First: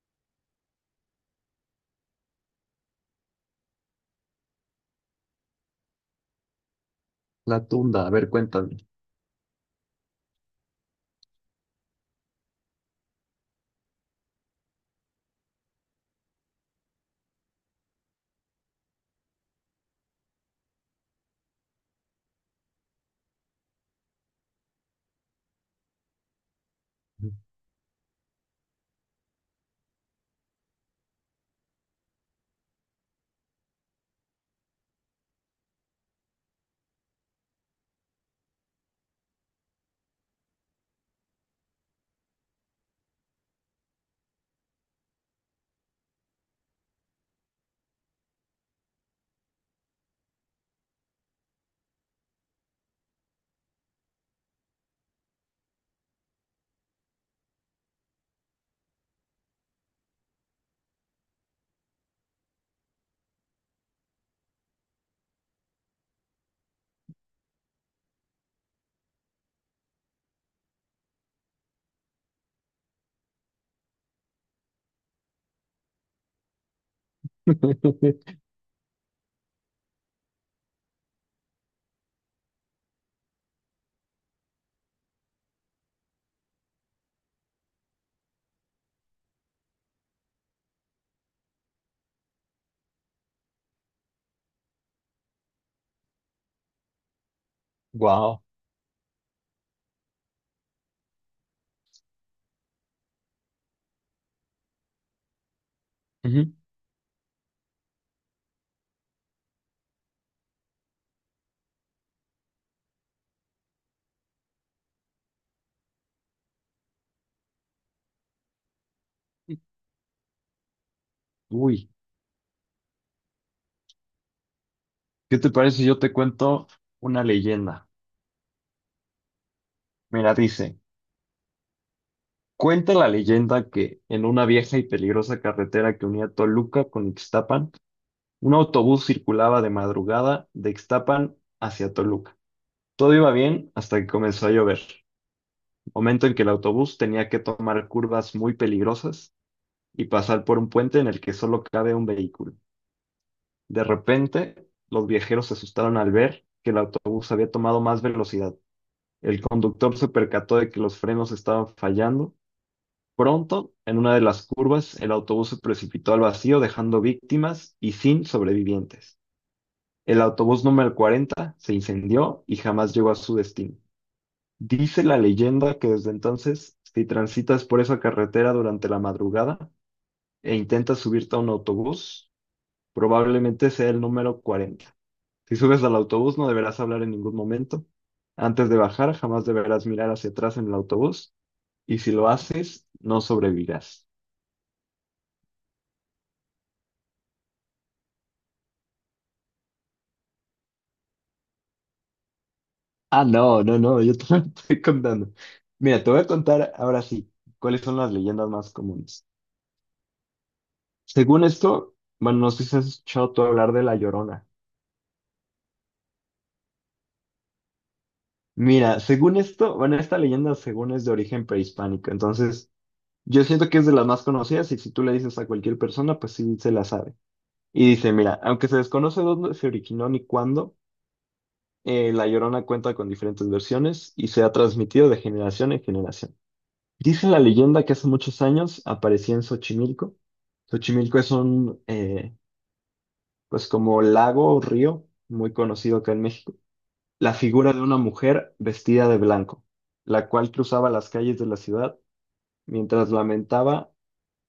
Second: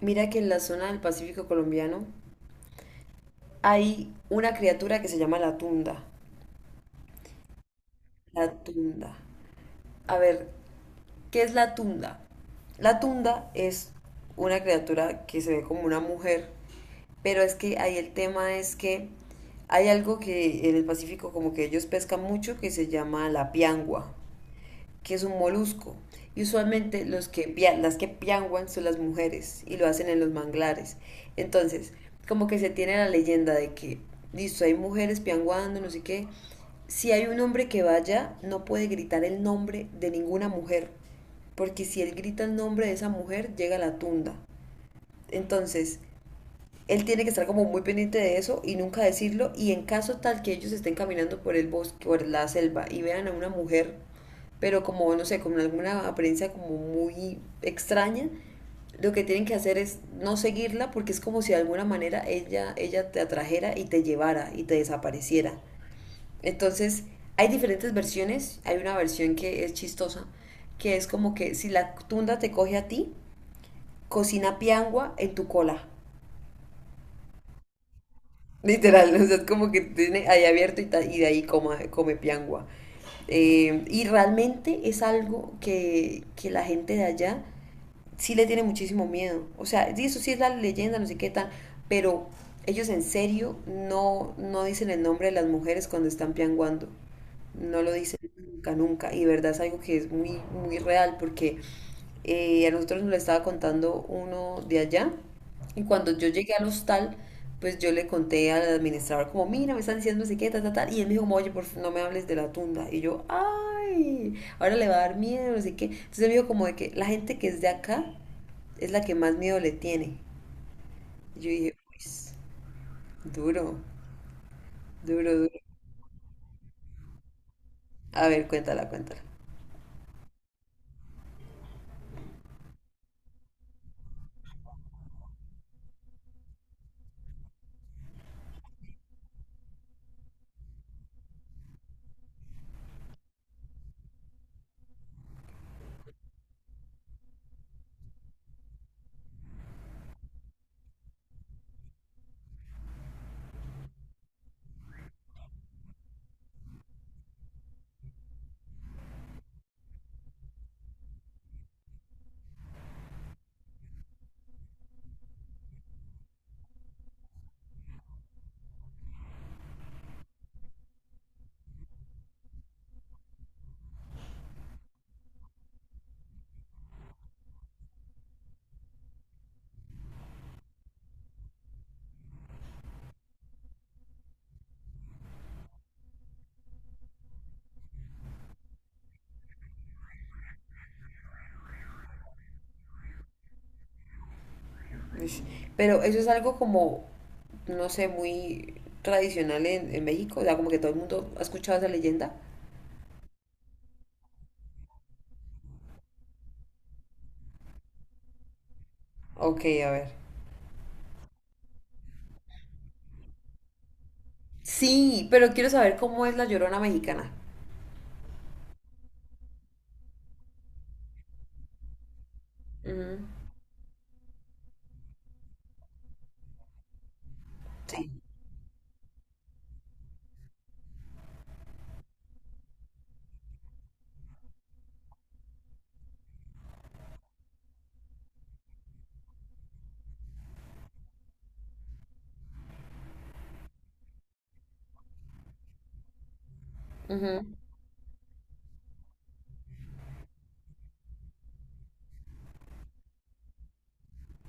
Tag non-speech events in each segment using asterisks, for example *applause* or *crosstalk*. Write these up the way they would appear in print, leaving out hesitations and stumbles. Mira que en la zona del Pacífico colombiano hay una criatura que se llama la tunda. La tunda, a ver, La cuéntame. tunda. A ver, ¿qué es la tunda? La tunda es una criatura que se ve como una mujer, pero es que ahí el tema es que hay algo que en el Pacífico como que ellos pescan mucho que se llama la piangua, que es un molusco. Y usualmente los que, las que pianguan son las mujeres y lo hacen en los manglares. Entonces, como que se tiene la leyenda de que, listo, hay mujeres pianguando, no sé qué. Si hay un hombre que vaya, no puede gritar el nombre de ninguna mujer, porque si él grita el nombre de esa mujer, llega a la tunda. Entonces, él tiene que estar como muy pendiente de eso y nunca decirlo. Y en caso tal que ellos estén caminando por el bosque, por la selva y vean a una mujer, pero como, no sé, con alguna apariencia como muy extraña, lo que tienen que hacer es no seguirla porque es como si de alguna manera ella te atrajera y te llevara y te desapareciera. Entonces, hay diferentes versiones. Hay una versión que es chistosa, que es como que si la tunda te coge a ti, cocina piangua en tu cola. *laughs* Literal, *laughs* o sea, es como que tiene ahí abierto y de ahí come piangua. Y realmente es algo que la gente de allá sí le tiene muchísimo miedo. O sea, sí, eso sí es la leyenda, no sé qué tal, pero ellos en serio no dicen el nombre de las mujeres cuando están pianguando. No lo dicen Wow. nunca, nunca. Y de verdad es algo que es muy, muy real porque a nosotros nos lo estaba contando uno de allá y cuando yo llegué al hostal, pues yo le conté al administrador como, mira, me están diciendo no sé qué, tal, tal, tal. Y él me dijo, como, oye, por favor, no me hables de la tunda. Y yo, ay, ahora le va a dar miedo, no sé qué. Entonces él me dijo como de que la gente que es de acá es la que más miedo le tiene. Y yo dije, Uy, pues, duro, duro, ¿qué duro. te parece si yo te cuento una leyenda? A ver, cuéntala, cuéntala. Mira, dice, cuenta la leyenda que en una vieja y peligrosa carretera que unía Toluca con Ixtapan, un autobús circulaba de madrugada de Ixtapan hacia Toluca. Todo iba bien hasta que comenzó a llover, momento en que el autobús tenía que tomar curvas muy peligrosas y pasar por un puente en el que solo cabe un vehículo. De repente, los viajeros se asustaron al ver que el autobús había tomado más velocidad. El conductor se percató de que los frenos estaban fallando. Pronto, en una de las curvas, el autobús se precipitó al vacío, dejando víctimas y sin sobrevivientes. El autobús número 40 se incendió y jamás llegó a su destino. Dice la leyenda que desde entonces, si transitas por esa carretera durante la madrugada e intentas subirte a un autobús, probablemente sea el número 40. Si subes al autobús, no deberás hablar en ningún momento. Antes de bajar, jamás deberás mirar hacia atrás en el autobús. Y si lo haces, no sobrevivirás. Ush. Pero eso es algo como, no sé, muy tradicional en México. O sea, como que todo el mundo ha escuchado esa leyenda. Ah, no, no, no, yo te *laughs* estoy contando. Mira, te voy a contar ahora sí cuáles son las leyendas más comunes. Ok, a ver. Según esto, bueno, no sé si has escuchado tú hablar de La Llorona. Sí, pero quiero saber cómo es la Llorona mexicana. Mira, según esto, bueno, esta leyenda según es de origen prehispánico. Entonces, Ujú. yo siento que es de las más conocidas y si tú le dices a cualquier persona, pues sí se la sabe. Y Sí. dice, mira, aunque se desconoce dónde se originó ni cuándo, La Llorona cuenta con diferentes versiones y se ha transmitido de generación en generación. Dice la leyenda que hace muchos años aparecía en Xochimilco. Xochimilco es un, pues como lago o río muy conocido acá en México. La Ujú. figura de una mujer vestida de blanco, la cual cruzaba las calles de la ciudad mientras lamentaba,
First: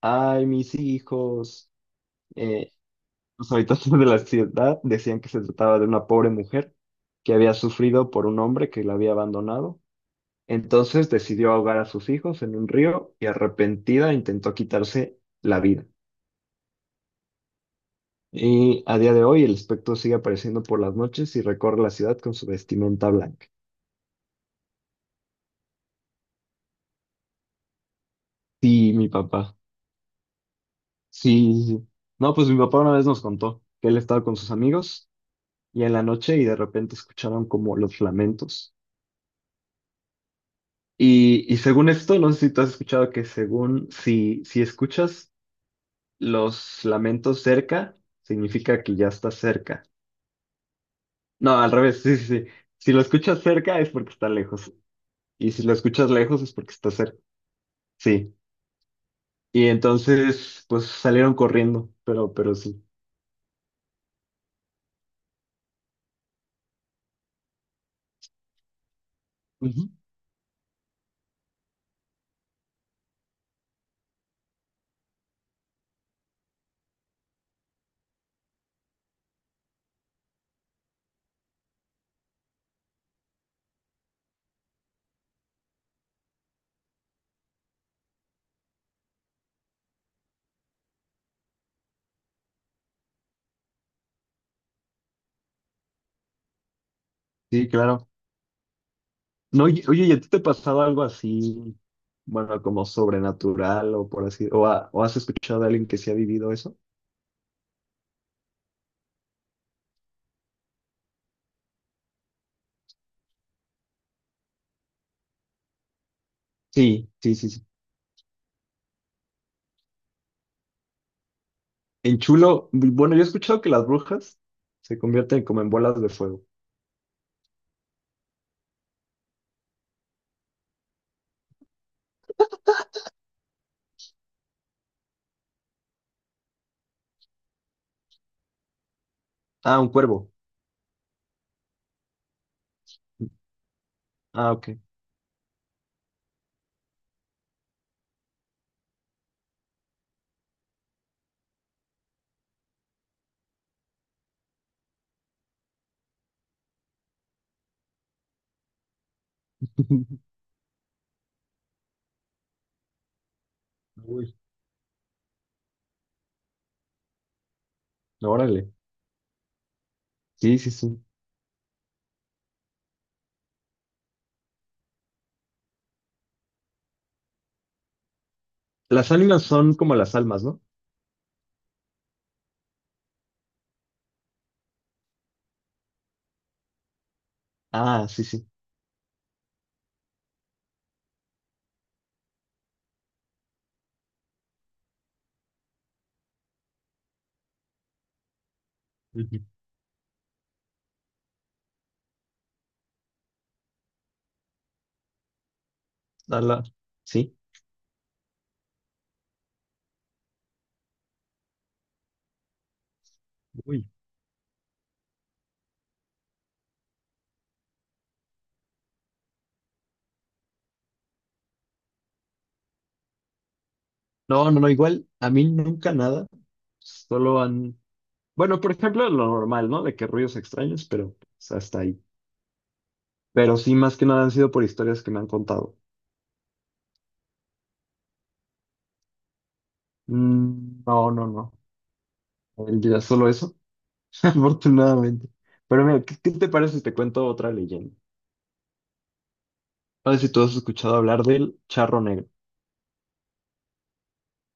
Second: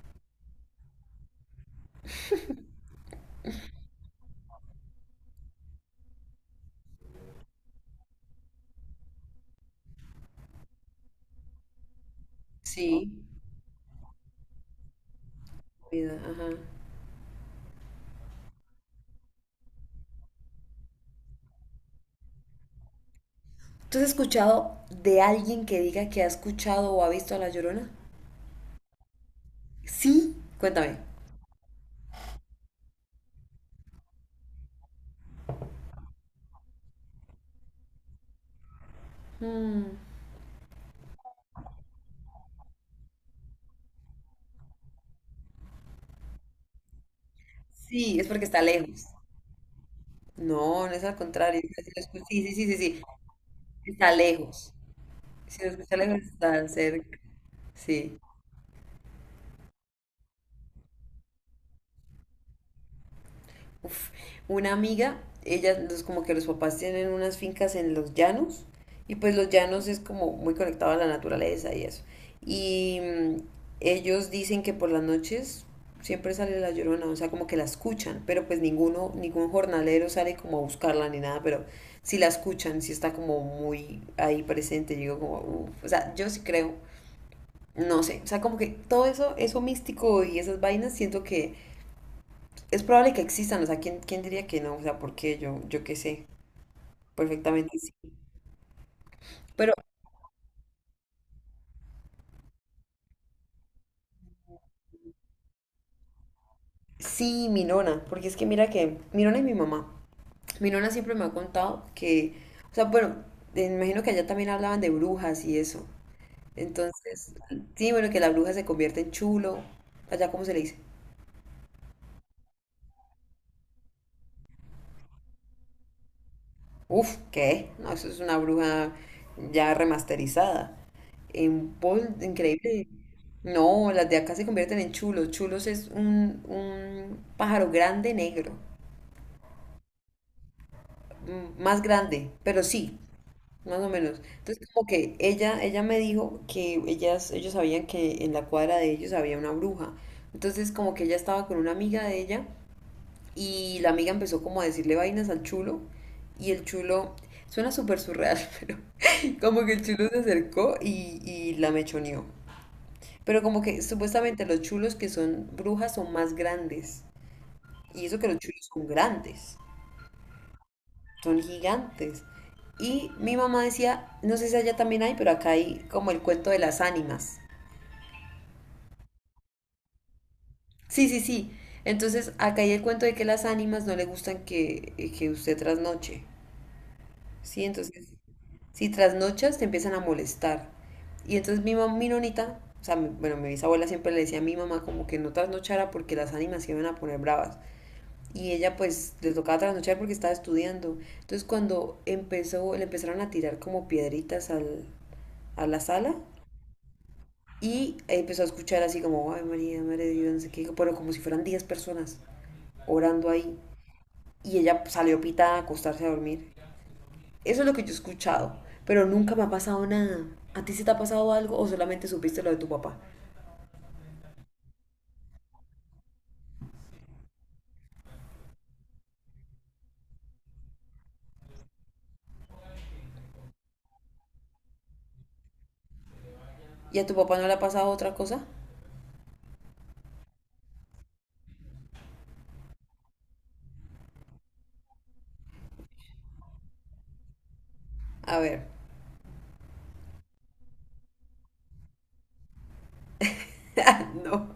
ay, mis hijos, eh, los habitantes de la ciudad decían que se trataba de una pobre mujer que había sufrido por un hombre que la había abandonado. Entonces decidió ahogar a sus hijos en un Sí. río y arrepentida intentó quitarse la vida. Cuida, ajá. Y a día de hoy el espectro sigue apareciendo por las noches y recorre la ciudad con su vestimenta blanca. ¿Tú has escuchado de alguien que diga que ha escuchado o ha visto a la Llorona? Sí, mi papá. Sí. Cuéntame. Sí, sí, sí. No, pues mi papá una vez nos contó que él estaba con sus amigos y en la noche y de repente escucharon como los lamentos. Mm. Y según esto, no sé si tú has escuchado que según si escuchas los lamentos cerca, Sí, es porque está significa que lejos. ya estás cerca. No, no es al No, contrario. Es al que si revés, sí, lo escu- sí, sí. Sí, sí, sí, sí, Si lo sí. escuchas cerca es porque Está está lejos. lejos. Y Si si lo lo escucha escuchas lejos, lejos es está porque está cerca. cerca. Sí. Sí. Y entonces, pues salieron corriendo, pero sí. Uf, una amiga, como que los papás tienen unas fincas en los llanos y pues los llanos Ujú. es como muy conectado a la naturaleza y eso. Y ellos dicen que por las noches siempre sale la llorona, o sea, como que la escuchan, pero pues ningún jornalero sale como a buscarla ni nada, pero si la escuchan, si está como muy ahí presente, yo digo como, uf, o sea, yo sí creo, no sé, o sea, como que todo eso, eso místico y esas vainas, siento que es probable que existan, o sea, ¿quién diría que no? O sea, ¿por qué? Yo qué sé, Sí, perfectamente sí. claro. No, Pero oye, oye, ¿y a ti te ha pasado algo así, bueno, como sobrenatural o por así, o, o has escuchado a alguien que sí ha vivido eso? sí, mi nona, porque es que mira que, mi nona y mi mamá, mi nona siempre me ha contado que, o sea, bueno, me imagino que allá también hablaban de brujas y eso. Sí, Entonces, sí, sí, sí. sí, bueno, que la bruja se convierte en chulo, allá cómo se le dice. En chulo, bueno, yo he escuchado que las brujas se convierten como en bolas de fuego. Uf, ¿qué? No, eso es una bruja ya remasterizada. En Paul, increíble. No, las de acá se convierten en chulos. Chulos es un pájaro grande negro, Ah, un cuervo. Más grande, pero sí, más o menos. Ah, Entonces, ok. como que ella me dijo que ellos sabían que en la cuadra de ellos había una bruja. Entonces, como que ella estaba con una amiga de ella y la amiga empezó como a decirle vainas al chulo y el chulo, suena súper surreal, *laughs* pero como que el chulo se *laughs* acercó y la mechoneó. Pero como que Uy, supuestamente los chulos que son brujas son más grandes. Y eso que los chulos órale. son grandes, Sí, sí, sí. son gigantes. Y mi mamá decía, no sé si allá también hay, pero acá hay como el cuento de las ánimas. Las ánimas son como las almas, ¿no? Sí, sí, sí. Entonces acá hay el cuento de que las ánimas no le gustan que usted trasnoche. Sí, entonces Ah, sí, sí. si trasnochas, te empiezan a molestar. Y entonces mi mamá, mi nonita, o sea, mi- bueno, mi bisabuela siempre le decía a mi mamá como que no trasnochara porque las ánimas se iban a poner bravas. Y ella pues le Ujú. tocaba trasnochar porque estaba estudiando. Entonces cuando empezó, le empezaron a tirar como piedritas a la sala Ala, sí. y empezó a escuchar así como, ay María, Madre de Dios, no sé qué, pero como si fueran 10 personas orando ahí. Uy. Y ella pues, salió pitada a acostarse a dormir. Eso es lo que yo he escuchado, pero nunca me ha pasado nada. ¿A ti se te ha pasado algo o solamente supiste lo de tu papá? No, no, no, igual a mí nunca nada. Solo han. Bueno, por ejemplo, lo normal, ¿no? De que ruidos extraños, pero pues, hasta ahí. Pero sí, más que nada han sido por historias que me han contado. ¿Y a tu papá no le ha pasado otra cosa? Mm, no, no, no. El día solo eso. *laughs* Afortunadamente. Pero mira, ¿Qué te parece si te cuento otra leyenda? A ver, A ver si tú has escuchado hablar del charro negro. *laughs* no.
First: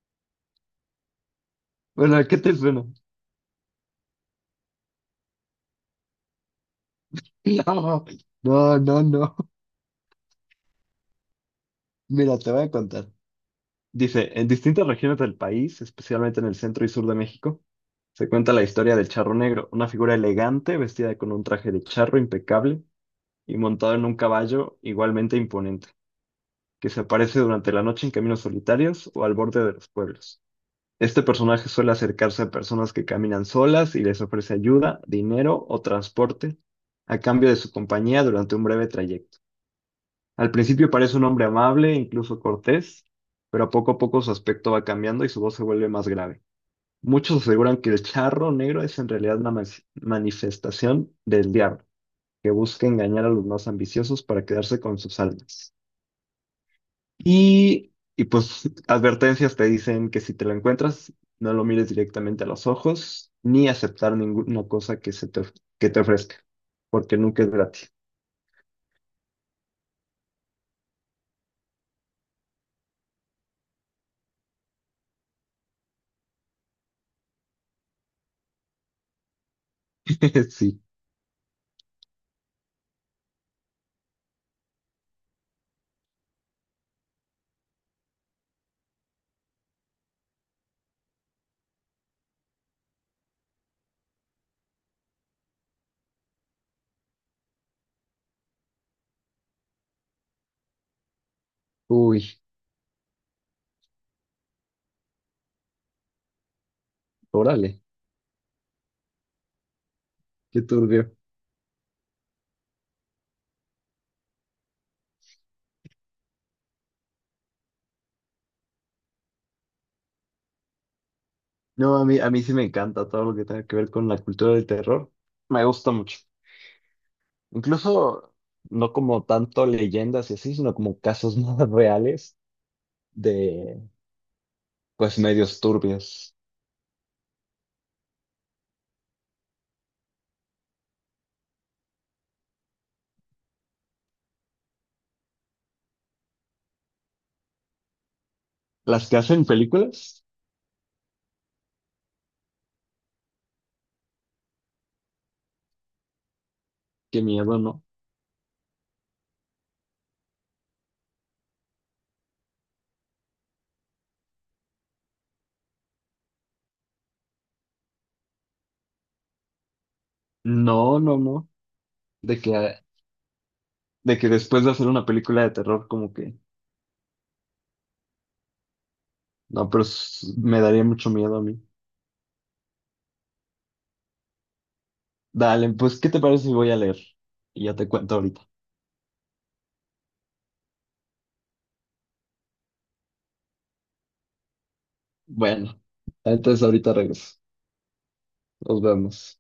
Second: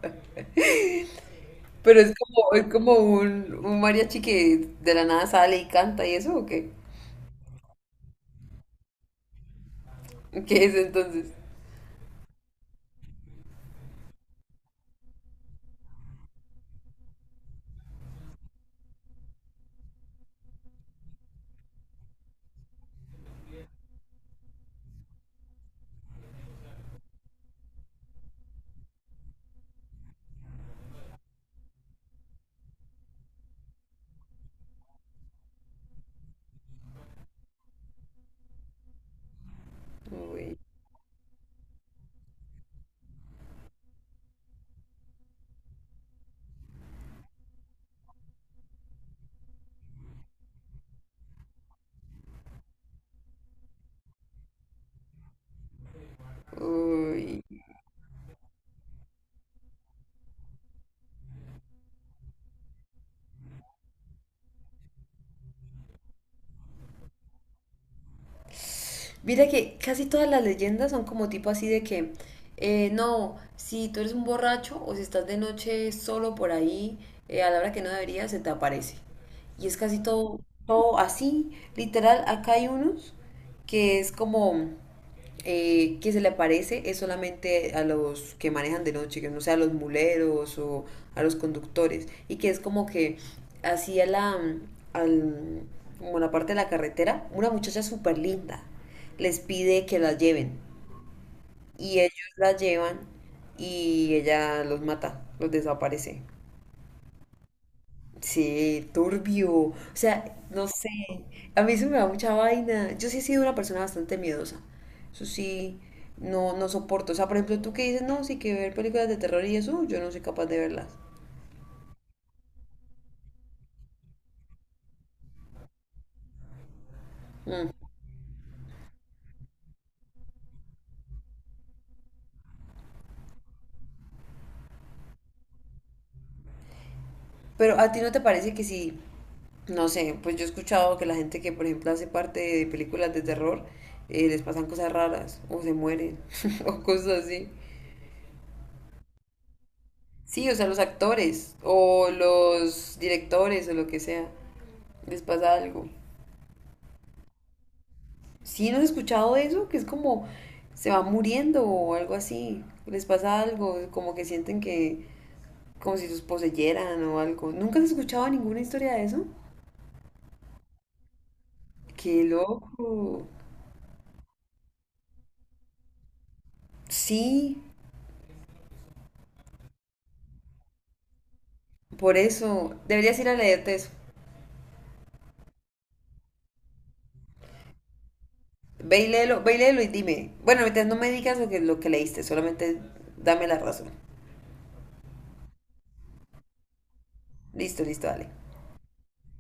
Pero Bueno, ¿qué te es suena? como *laughs* un mariachi que de la nada sale y canta y eso, ¿o qué? No, no, no, no. ¿Qué es entonces? Mira, te voy a contar. Dice, en distintas regiones del país, especialmente en el centro y sur de México, se cuenta la historia del charro negro, una figura elegante vestida con un traje de charro impecable y montado en un caballo igualmente imponente, que se aparece durante la noche en caminos solitarios o al borde de los pueblos. Este personaje suele acercarse a personas que caminan solas y les ofrece ayuda, dinero o transporte a cambio de su compañía durante un breve trayecto. Al Uy, principio parece un hombre amable, incluso cortés, pero poco a poco su aspecto va cambiando y su voz se vuelve más grave. Muchos aseguran que el charro negro es en realidad una manifestación del diablo, que busca engañar a los más ambiciosos para quedarse con sus almas. uy. Y pues advertencias te dicen que si te lo encuentras, no lo mires directamente a los ojos, ni aceptar ninguna cosa que se te, que te ofrezca, porque nunca es gratis. Mira que casi todas las leyendas son como tipo así de que, no, si tú eres un borracho o si estás de noche solo por ahí, a la hora que no deberías, se te aparece. Y es casi todo, *laughs* Sí. todo así, literal, acá hay unos que es como que se le aparece es solamente a los que manejan de noche, que no sea a los muleros o a los conductores, y que es como que hacía la, al, como la parte de la carretera, una muchacha súper linda les pide que la lleven, y ellos Uy, la llevan y ella los mata, los desaparece. órale, Sí, turbio. O sea, qué no sé. turbio. A mí se me da mucha vaina. Yo sí he sido una persona bastante miedosa. Eso sí, no soporto. O sea, por ejemplo, tú que dices, no, sí que ver películas de terror y eso, yo no soy capaz de verlas. No, a mí sí me encanta todo lo que tenga que ver con la cultura del terror. Me gusta mucho. Incluso no como tanto leyendas y así, sino como casos *laughs* más reales de, pues, medios turbios. Pero a ti no te parece que sí, no sé, pues yo he escuchado que la gente que, por ejemplo, hace parte de películas de terror, les pasan cosas raras, o se mueren, *laughs* o cosas así. Las que hacen películas, Sí, o sea, los actores, o los directores, o lo que sea, les pasa algo. qué miedo, ¿no? ¿Sí no has escuchado eso? Que es como se va muriendo o algo así. Les pasa algo, como que sienten que, como si los poseyeran o algo. ¿Nunca has escuchado ninguna historia de eso? No, no, no. Qué De que, loco. de que después de hacer una película de terror, como que, Sí, no, pero s- me daría mucho miedo a mí. por eso. Deberías ir a leerte eso. Dale, pues, ¿qué te parece si voy a leer? Y ya te cuento ahorita. Ve y léelo y dime. Bueno, ahorita no me digas lo que leíste, solamente dame la razón. Bueno, entonces ahorita regreso. Listo, listo, dale. Nos vemos.